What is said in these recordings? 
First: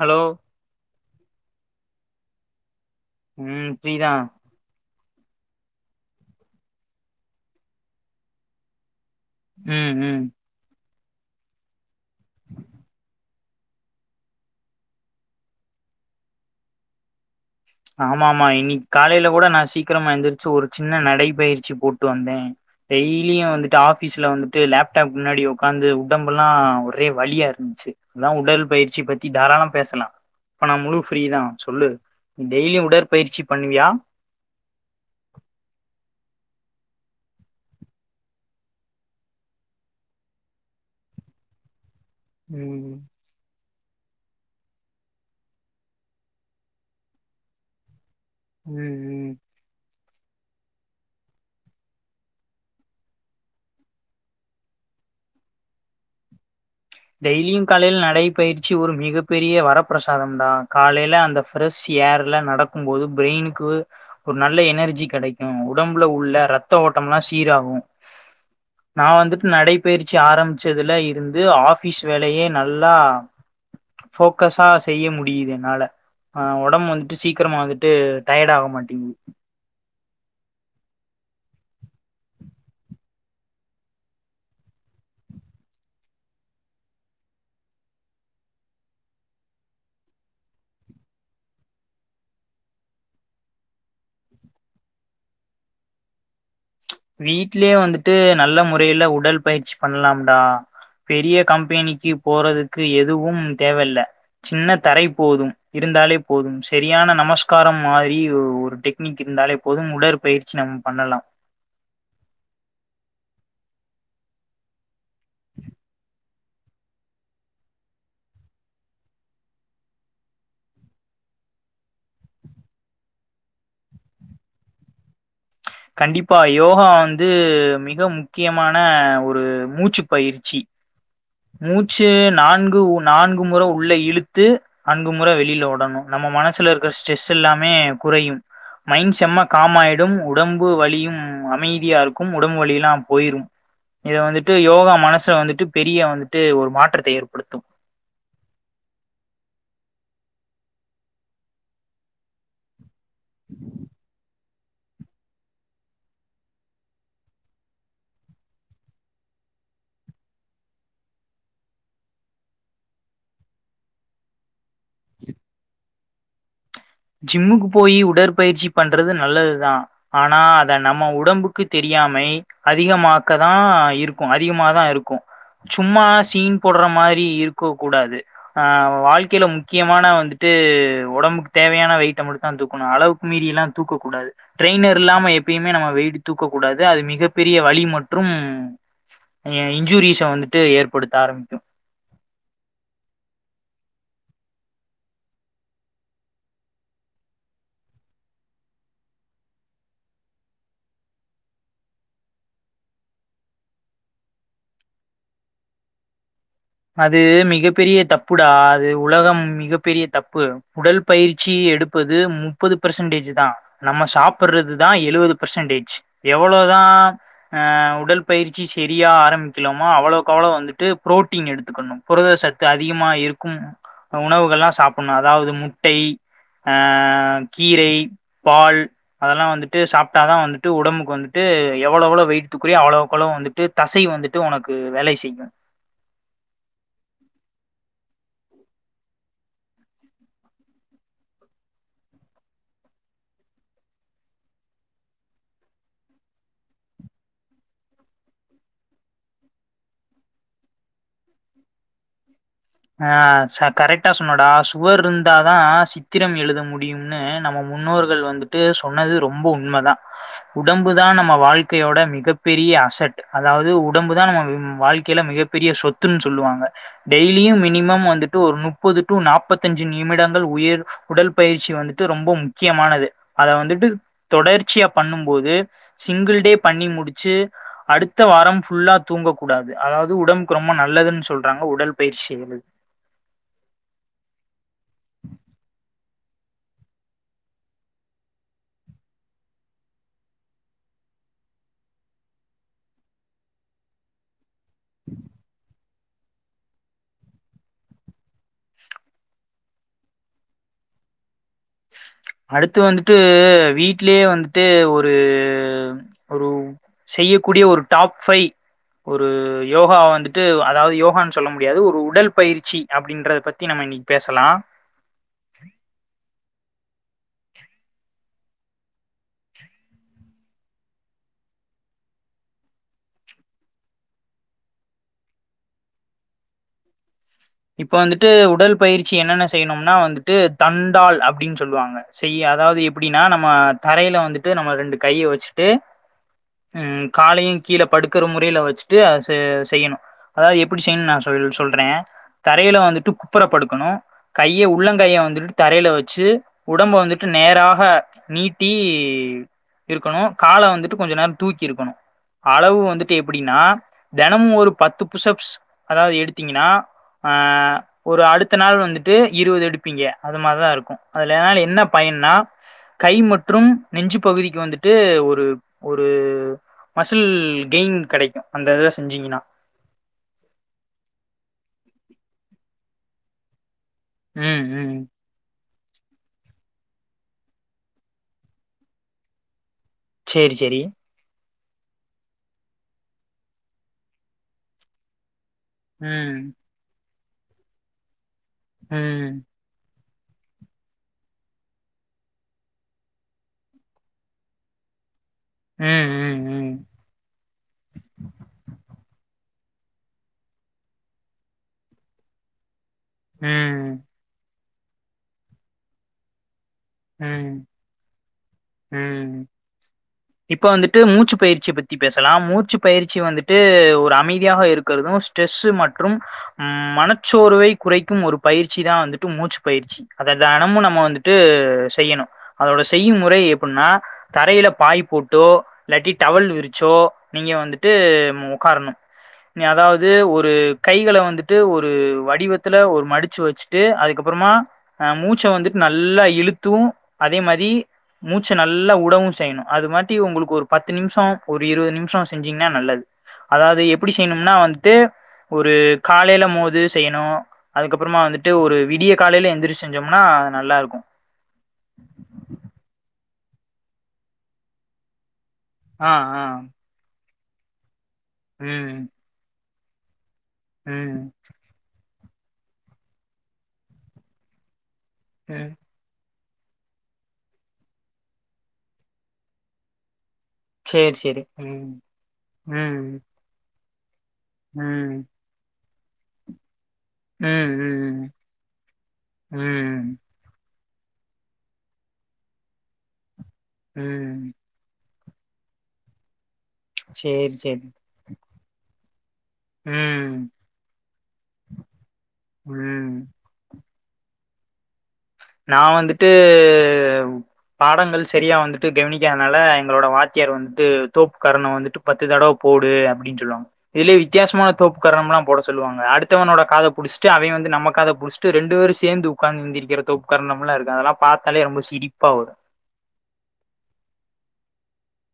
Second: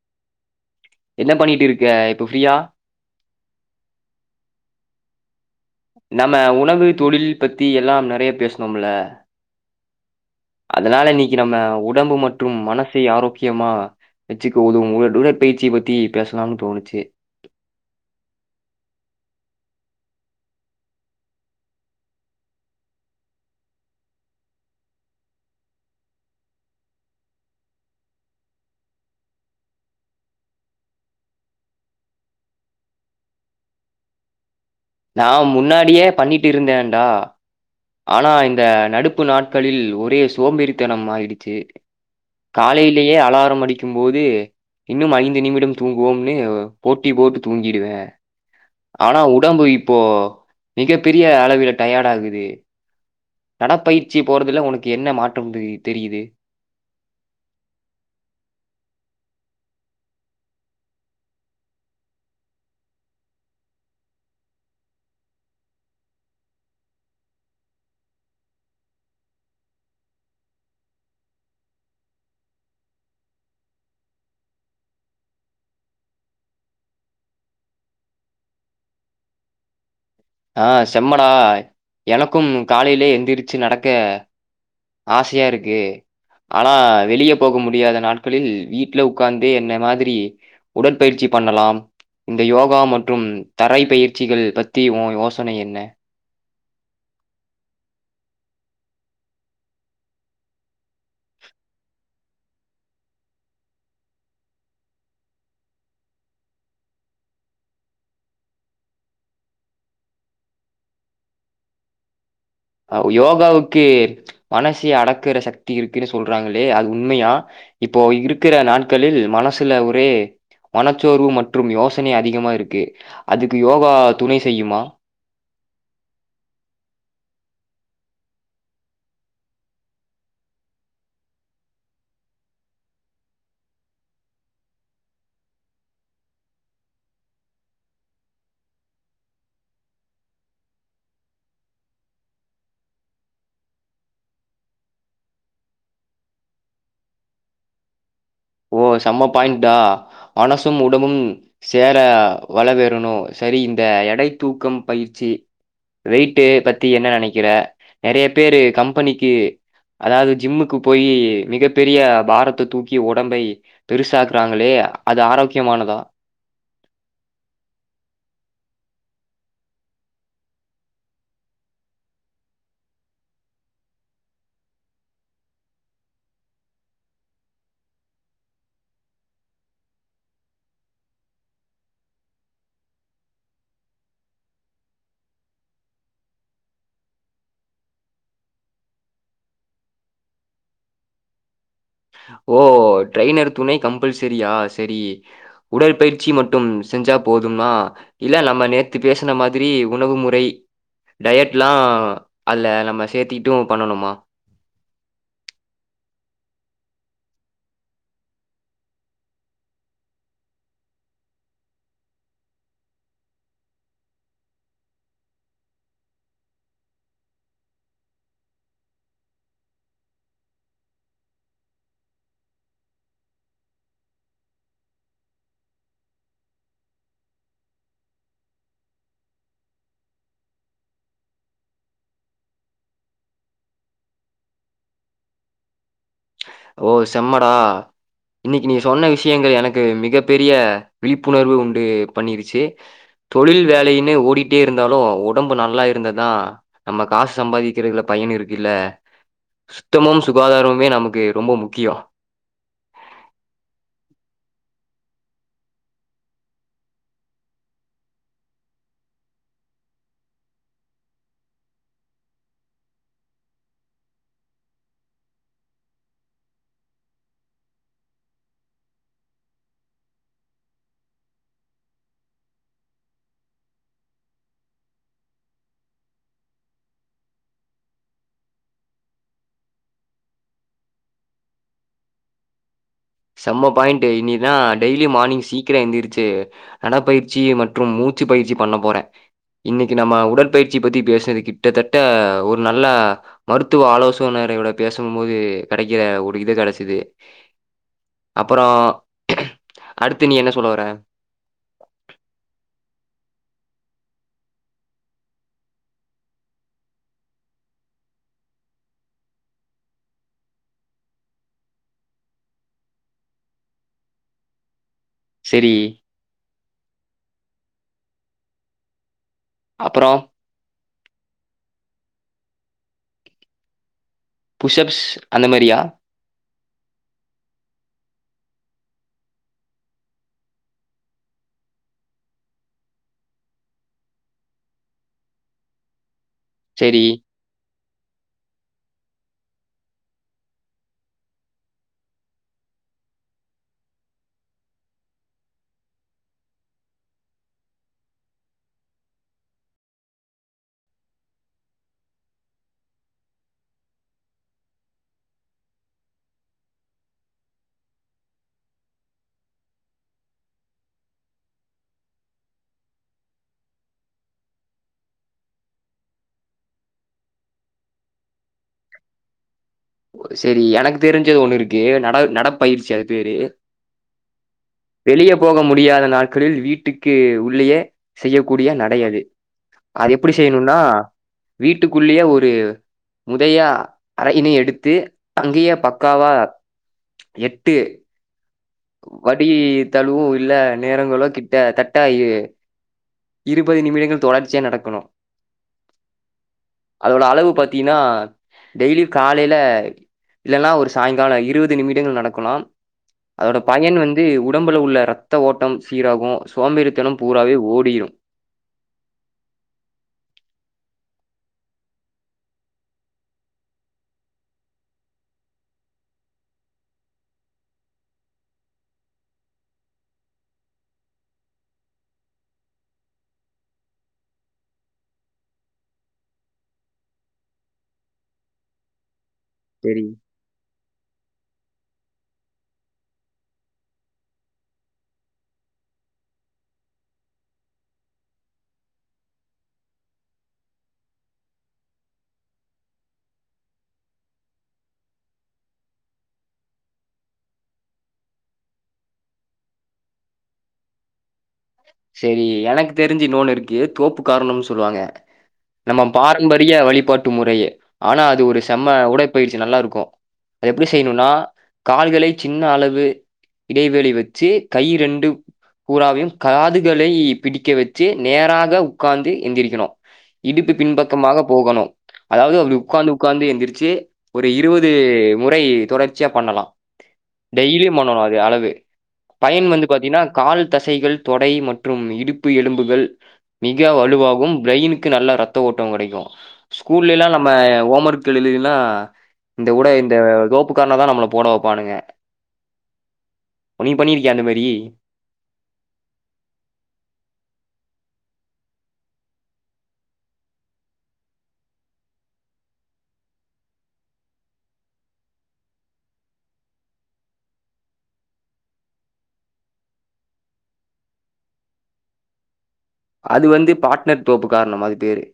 Hello என்ன பண்ணிட்டுருக்க இப்ப ஃப்ரீயா உம் ஃப்ரீ தா நம்ம உணவு தொழில் பத்தி எல்லா நெறைய பேசனோம்ல ம் ம் அதுனால இன்னிக்கி நம்ம உடம்பு மற்றும் மனசை ஆரோக்கிய யமா வச்சுக்க உதவும் உ டுடற்பயிற்சியை பத்தி பேசலாம்னு தோணுச்சு ஆமா ஆமா இன்னிக்கு காலைல கூட நா சீக்கிரமா எந்திரிச்சு ஒரு சின்ன நடபயிற்சி போட்டு வந்தே டெய்லியு வந்துட்டு ஆஃபீஸ்ல வந்துட்டு லேப்டாப் முன்னாடி உட்காந்து உடம்பெல்லா ஒரே வலியாருந்துச்சு அதா உடல் பயிற்சி பத்தி தாராளமா பேசலா இப்ப நா முழு ஃப்ரீதா சொல்லு நீ டெய்லியு உடற்பயிற்சி பண்ணுவியா நான் முன்னாடியே பண்ணிட்டுருந்தேன்டா. ஆனா இந்த நடுப்பு நாட்களில் ஒரே சோம்பேறித்தனம் ஆயிடுச்சு ம் காலைலயே அலாரம் அடிக்கும் போது இன்னும் ஐந்து நிமிடம் தூங்குவோம்னு போட்டி போட்டு தூங்கிடுவே ம் ஆனா ம் உடம்பு இப்போ மிகப்பெரிய அளவில டயர்ட் ஆகுது. நடப்பயிற்சி போறதுல உனக்கு என்ன மாற்றம் தெரியு தெரியுது டெய்லியு காலைல நடை பயிற்சி ஒரு மிகப்பெரிய வரப்பிரசாதம் தா காலைல அந்த ஃப்ரெஷ் ஏர்ல நடக்கும் போது ப்ரெயின்க்கு ஒரு நல்ல எனர்ஜி கெடக்கும். உடம்புல உள்ள ரத்த ஓட்டம் எல்லா சீராகும். நா வந்துட்டு நடைபயிற்சி ஆரம்பிச்சதுல இருந்து ஆஃப் ஃபீஸ் வேலயே நல்லா ஃபோக்கஸ்ஸா செய்ய முடியுது என்னால ஆ ஒடம்பு வந்துட்டு சீக்கிரமா வந்துட்டு டயர்ட் ஆக மாட்டேங்கிது ஆ செம்மடா எனக்கும் காலைலயே எந்திரிச்சி நடக்க ஆசையா இருக்கு ஆனா வெளியே போக முடியாத நாட்களில் வீட்ல உட்காந்தே என்ன மாதிரி உடற்பயிற்சி பண்ணலாம் இந்த யோகா மற்றும் தரை பயிற்சிகள் பத்தி ஓ யோசனை என்ன வீட்லயே வந்துட்டு நல்ல முறையில உடல் பயிற்சி பண்ணலாம்டா பெரிய கம்பெனிக்கி போறதுக்கு எதுவும் தேவயில்ல சின்ன தரை போதும் இருந்தாலே போதும் சரியான நமஸ்காரம் மாரி ஒரு டெக் னிக் இருந்தாலே போதும் உடற்பயிற்சி நம் பண்ணலா ஆ யோகாவுக்கு மனசை அடக்குற சக்தி இருக்குன்னு சொல் றாங்களே அது உண்மையா இப்போ இருக்கிற நாட்களில் மனசுல ஒரே மனச்சோர்வு மற்றும் யோசனை அதிகமா இருக்கு அதுக்கு யோகா துணை செய்யுமா கண்டிப்பா யோகா வந்து மிக முக்கியமான ஒரு மூச்சு பயிற்சி மூச்சு நான்கு உ நான்கு முற உள்ள இழுத்து நான்கு முற வெளியில விடணு நம்ம மனசுல இருக்கிற ஸ்ட்ரெஸ் எல்லாமே குறையும் மைண்ட் செம்ம காம்மாய்டும் உடம்பு வலியும் அமைதியா இருக்கும் உடம்பு வலிலா போய்ரும் இத வந்துட்டு யோகா மனச வந்துட்டு பெரிய வந்துட்டு ஒரு மாற்றத்தை ஏற்படுத்தும் ஓ செம்ம பாயிண்டா மனசும் உடம்பும் சேர வளவேறணு செரி இந்த எடை தூக்கம் பயிற்சி வெயிட்டு பத்தி என்ன நெனைக்கிற நெறைய பேரு கம்பெனிக்கு அதாவது ஜிம்முக்கு போய் மிகப் பெரிய பாரத்த தூக்கி ஒட் உடம்பை பெருசாக்குறாங்களே அது ஆரோக்கியமானதா ஜிம்முக்கு போய் உடற்பயிற்சி பண்றது நல்லது தா ஆனா அத நம்ம உடம்புக்கு தெரியாமை அதிகமாக்கதா இருக்கு அதிகமாதா இருக்கு சும்மா சீன் போட்ற மாரி இருக்க கூடாது ஆ வாழ்க்கையில முக்கியமான வந்துட்டு உடம்புக்கு தேவையான வெயிட்ட மட்டும் தா தூக்கணும் அளவுக்கு மீறியெல்லா தூக்கக்கூடாது ட்ரெய்னர் இல்லாம எப்பயுமே நம்ம வெயிட்டு தூக்கக்கூடாது. அது மிகப்பெரிய வழி மற்றும் ஏ இன்ஜூரிஸ வந்துட்டு ஏற்படுத்த ஆரம்பிக்கும் ஓ ட்ரைய்னர் துணை கம்பல்சரியா சரி உடற்பயிற்சி மட்டும் செஞ்சா போதும்மா இல்ல நம்ம நேத்து பேசுன மாதிரி உணவு முறை டயட்லா அதுல நம்ம சேத்திட்டும் பண்ணனுமா அது மிகப் பெரிய தப்புடா அது உலகம் மிகப் பெரிய தப்பு. உடல் பயிற்சி எடுப்பது முப்பது பெர்சன்டேஜ் தா நம்ம சாப்புறதுதா எழுவது பெர்சன்டேஜ் எவ்ளோதா ஆ உடற்பயிற்சி சரியா ஆரம்பிக்கலமா அவ்ளோக்கவ்ளோ வந்துட்டு ப்ரோட் டீன் எடுத்துக்கணு புரத சத்து அதிகமா இருக்கும் உணவுகள்லா சாப்புட்ணு அதாவது முட்டை ஆ கீரை பால் அதெல்லா வந்துட்டு சாப்ட்டாதா வந்துட்டு உடம்புக்கு வந்துட்டு எவ்ளோ எவ்ளோ வெயிட் தூக்குறியோ அவ்ளோக்கவுளோ வந்துட் டு தசை வந்துட்டு உனக்கு வேலை செய்யு ஓ செம்மடா இன்னிக்கி நீ சொன்ன விஷயங்கள் எனக்கு மிகப் பெரிய விழிப்புணர்வு உண்டு பண்ணிருச்சு தொழில் வேலையுமே ஓடிட்டே இருந்தாலு ஒடம்பு நல்லா இருந்ததா நம்ம காசு சம்பாதிக்கிறதுல பயன் இருக்கு இல்ல சுத்தமும் சுகாதாரமுமே நமக்கு ரொம்ப முக்கியோ ஆ ச கரெக்டா சொன்னடா சுவர் இருந்தாதா சித்திரம் எழுத முடியு இன்னு நம்ம முன்னோர்கள் வந்துட்டு சொன்னது ரொம்ப உண்மதா உடம்பு தா நம்ம வாழ்க்கையோட மிகப் பெரிய அசட் அதாது உடம்பு தான் நம்ம வாழ்க்கையில மிகப்பெரிய சொத்துன்னு சொல்லுவாங்க. டெய்லியும் மினிமம் வந்துட்டு ஒரு முப்பது டு நாப்பத்தஞ்சு நிமிடங்கள் உயர் உடல் பயிற்சி வந்துட்டு ரொம்ப முக்கியமானது அத வந்துட்டு தொடர்ச்சியா பண்ணும் போது சிங்கிள் டே பண்ணி முடிச்சு அடுத்த வாரம் ஃபுல்லா தூங்கக்க கூடாது அதாவது உடம்புக்கு ரொம்ப நல்லதுன்னு சொல்றாங்க உடல் பயிற்சிங்கறது செம்ம பாயிண்ட்டு இனிதா டெய்லி மார்னிங் சீக்கரோ எந்திரிச்சி நடப்பயிற்சி மற்றும் மூச்சு பயிற்சி பண்ண போறே இன்னிக்கி நம்ம உடற்பயிற்சி பத்தி பேசினது கிட்டத்தட்ட ஒரு நல்ல மருத்துவ ஆலோசனையரோட பேசும் போது கெடைக்கிற ஒரு இது கெடச்சிது அப்றோ அடுத்து நீ என்ன சொல்ல வர அடுத்து வந்துட்டு வீட்லேயே வந்துட்டு ஒரு ஒரு செய்யக்கூடிய ஒரு டாப் ஃபைவ் ஒரு யோகா வந்துட்டு அதாவது யோகான்னு சொல்ல முடியாது ஒரு உடல் பயிற்சி அப்படின்றத பத்தி நம்ம இன்னைக்கி பேசலா சேரி அப்புறோ புஷ் அப்ஸ் அந்த மாரியா இப்போ வந்துட்டு உடல் பயிற்சி என்னென்ன செய்யணும்னா வந்துட்டு தண்டாள் அப்டின்னு சொல்லுவாங்க செய் அதாது எப்டின்னா நம்ம தரையில வந்துட்டு நம்ம ரெண்டு கைய வெச்சுட்டு ம் சரி, காலையும் கீழ படுக்குற முறைல வெச்சுட்டு அ செ செய்யணு அதாது எப்டி செய்யணுன்னு நா சொல் சொல்றே தரையில வந்துட்டு குப்புர படுக்கணு கைய உள்ளங்கையை வந்துட்டு தரையில வெச்சு உடம்ப வந்துட்டு நேராக நீட்டி இருக்கணு கால வந்துட்டு கொஞ்ச நேரோ தூக்கி இருக்கணு அளவு வந்துட்டு எப்டின்னா தெனமும் ஒரு பத்து புஷ் அப்ஸ் அதாது எடுத்தீங்கன்னா ஆ ஒரு அடுத்த நாள் வந்துட்டு இருவது எடுப்பீங்க அது மாரிதா இருக்கு அதனால என்ன பயன்னா கை மற்றும் நெஞ்சு பகுதிக்கு வந்துட்டு ஒரு ஒரு மசில் கெயின் கேடைக்கு அந்த இத செஞ்சீங்கன்னா ஓ சேரி எனக்கு தெரிஞ்சது ஒன்னு இருக்கு நட நடப்பயிற்சி அது பேரு ம் ம் வெளியே போக முடியாத நாட்களில் வீட்டுக்கு உள்ளேயே செய்யக்கூடிய நடை அது அது எப்புடி சேரி செய்யணும்னா சேரி வீட்டுக்குள்ளியே ஒரு முதையா அறயினை எடுத் து அங்கியே பக்காவா ம் எட்டு ம் வடி தழுவு இல்ல நேரங்களோ கிட்ட தட்டாயி இருபது நிமிடங்கள் தொடர்ச்சியா நடக்கணும் ம் ம் ம் அதோட அளவு பத்தீங்கன்னா டெய்லி காலையில இல்லனா ஒரு சாயங்கால இருவது நிமிடங்கள் நடக்கலாம் அதோட ம் பயன் வந்து உடம்பில் உள்ள இரத்த ஓட்டம் சீராகு சோம்பேரித்தனம் பூராவே ஓடிரும் உம் [inaudible] இப்ப வந்துட்டு மூச்சு பயிற்சிய பத்தி பேசலாம் மூச்சு பயிற்சி வந்துட்டு ஒரு அமைதியாக இருக்கிறதும் ஸ்ட்ரெஸ் மற்றும் மனச்சோர்வை குறைக்கும் ஒரு பயிற்சி தா வந்துட்டு மூச்சு பயிற்சி அத தெனமு நம்ம வந்துட்டு செய்யணு அதோட செய்யும் முறை எப்டினா தரையில பாய் போட்டோ இல்லாட்டி டவல் விரிச்சோ நீங்க வந்துட்டு உக்காரணும் நீ சரி, அதாவது ஒரு ஒரு கைகளை வந்துட்டு ஒரு வடிவத்துல ஒரு மடிச்சு வச்சுட்டு அதுக்கப்புறமா அ மூச்ச வந்துட்டு நல்லா இழுத்தூ அதே மாரி மூச்ச நல்லா உடவும் செய்யணும் அது மாட்டி உங்களுக்கு ஒரு பத்து நிமிஷோ ஒரு இருவது நிமிஷோ செஞ்சீங்கன்னா நல்லது அதாவது எப்டி செய்யணும்னா வந்ட்டு ஒரு காலையில மோது செய்ணு அதுக்கப்புறமா வந்துட்டு ஒரு விடிய காலையில எந்திரி செஞ்சோம்னா நல்லா இருக்கும் சேரி எனக்கு தெரிஞ்சு நோன் இருக்கு தோப்பு காரணம்னு சொல்லுவாங்க நம்ம ஆ ஆ பாரம்பரிய வழிபாட்டு முறையே ஆனா அது ஒரு செம்ம ம், உடைப்பயிற்சி நல்லா இருக்கு எப்டி செய்ணும்னா ம், கால்களை சின்ன அளவு இடைவெளி வச்சு கை ரெண்டு அ கூறாவையும் காதுகளை பிடிக்க வச்சு நேராக உக்கார்ந்து எந்திரிக்கணு இடுப்பு சரி, சரி. பின்பக்கமாக ம், போகணும் அதாவது அப்டி உக்காந்து ம், உக்காந்து எந்திரிச்சு ஒரு இருவது ம், முறை தொடர்ச்சியா பண்ணணு ம், டெய்லியும் பண்ணணு ம், அது அளவு பயன் வந்து ம், பாத்தீங்கன்னா கால் தசைகள் தொடை மற்றும் இடுப்பு எலும்புகள் மிக ம். வலுவாகும் ப்ரைனுக்கு நல்ல ரத்த ஓட்டம் கெடைக்கும் ஸ்கூல்ல எல்லாம் நம்ம சரி, சரி. ஹோம் ஒர்க் எழுதுறது எல்லா இந்த ஊட இந்த ம், கோப்பு கரண தா நம்மள போட வப்பானுங்க ம். ஒன்னய பண்ணிருக்கியா அந்த மாரி நா வந்துட்டு பாடங்கள் சரியா வந்துட்டு கவனிக்காதனால எங்களோட வாத்தியார் வந்துட்டு தோப்பு கரணம் வந்துட்டு பத்து தடவ போடு அப்டின்னு சொல்லுவாங்க இதுலியே வித்தியாசமான தோப்பு கரணம்லாம் போட சொல்லுவாங்க அடுத்தவனோட காத புடிச்ட்டு அவே வந்து நம்மக்காத புடிச் ரெண்டு பேரும் சேந்து உட்காந்து எந்தக்கிறது உக்காரணம் எல்லாம் இருக்கு அதெல்லாம் பாத்தாலே ரொம்ப சிரிப்பா வரும் அது வந்து பாட்னர் தோப்பு காரணம் அது பேரு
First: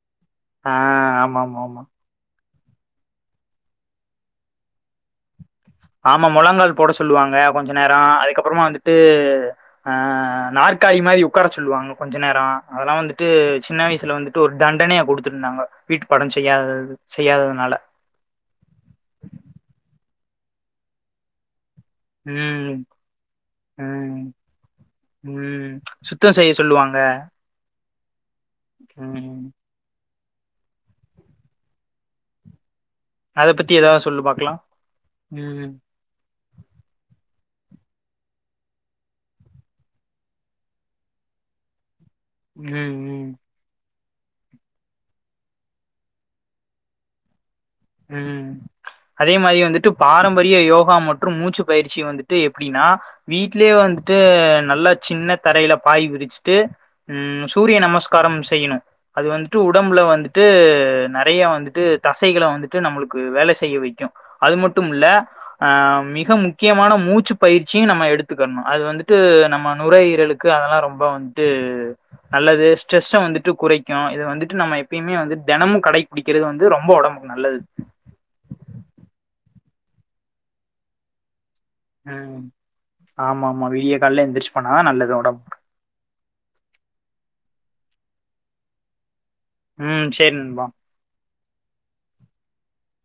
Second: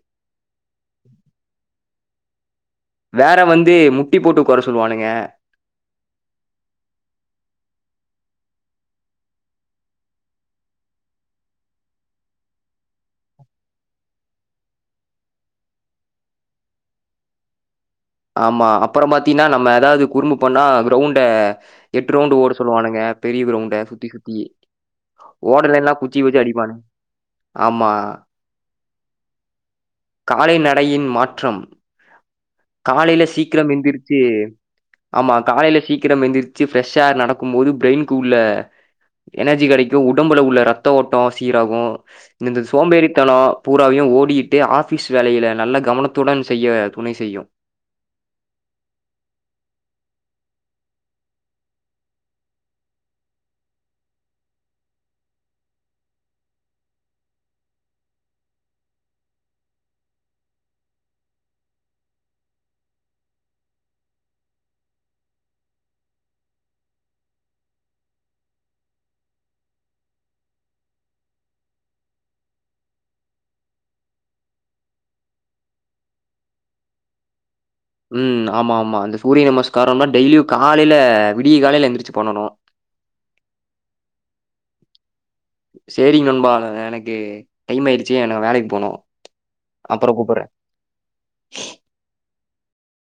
ஆ ஆமா ஆமா ஆமா வேற வந்து முட்டி போட்டு உக்கார சொல்லுவானுங்க ஆமா முழங்கால் போட சொல்வாங்க கொஞ்ச நேரோ அதுக்கப்புறமா வந்துட்டு ஆ நாற்காலி மாரி உட்கார சொல்லுவாங்க கொஞ்ச நேரௌ அதெல்லாம் வந்துட்டு சின்ன வயசுல வந்துட்டு ஒரு தண்டனைய குடுத்துருந்தாங்க வீட்டு பாடம் செய்யாத செய்யாததுனால ஆமா அப்புறம் பாத்தீங்கன்னா நம்ம ஏதாவது குறும்பு பண்ணா கிரௌண்ட எட்டு ரவுண்ட் ஓட ம் சொல்லுவானுங்க பெரிய கிரௌண்ட சுத்தி ம் சுத்தி ம் ஓடலன குச்சி சுத்தோ வெச்சு செய்ய அடிப்பானுங்ஆமா உம் காலை நடையின் மாற்றம் காலையில அத சீக்கிரம் பத்தி ஏதாவது எந்திரச்சு சொல்லு பாக்கலா ஆமா ம் காலையில சீக் கிரம் எந்திரிச்சு பிரெஷ்ஷா நடக்கும் போது பிரெய்ன்கூள்ள எனர்ஜி கெடைக்கும் உடம்புல உள்ள ரத்த ஓட்டம் சீராகும் இந்த ம் ம் சோம்பேறித்தனம் பூராவையு ஓடிகிட்டு ஆஃபீஸ் வேலையில நல்ல கவனத்துடன் செய்ய துணை செய்யு. ம். அதே மாரி வந்துட்டு பாரம்பரிய யோகா மற்றும் மூச்சு பயிற்சி வந்துட்டு எப்பிடின்னா வீட்லியே வந்துட்டு நல்ல சின்ன தரையில பாய் விரிச்சுட்டு ம் சூரிய நமஸ்காரம் செய்யணு. அது வந்துட்டு உடம்புல வந்துட்டு நெறைய வந்துட்டு தசைகள வந்துட் டு நம்முளுக்கு வேல செய்ய வெக்கு அது மட்டுமில்ல ஆ மிக முக்கியமான மூச்சு பயிற்சியு நம்ம எடுத்துக்கர்ணு அது வந்துட்டு நம்ம நுரையீரலுக் கு அதெல்லா ரொம்ப வந்ட்டு நல்லது ஸ்ட்ரெஸ்ஸ வந்துட்டு குறைக்கு இத வந்துட்டு நம்ம எப்பியுமே வந்து தெனமு கடைபிடிக்கிறது வந்து ரொம்ப ஒடம் ம் நல்லது. ம் ஆமாமா இந்த சூரிய நமஸ்காரோன்னா டெய்லியு காலைல விடிய காலைல எந் ம் ஆமாமா விடிய கால்ல எந்திரிச்சு பண்ணாதா நல்லது ஒடம்புக்கு. சேரிங் நண்பா ந ந எனக்கு டைம் ஆயிடுச்சு எனக் வேலைக் போணு. ம் சேரி நண்பா.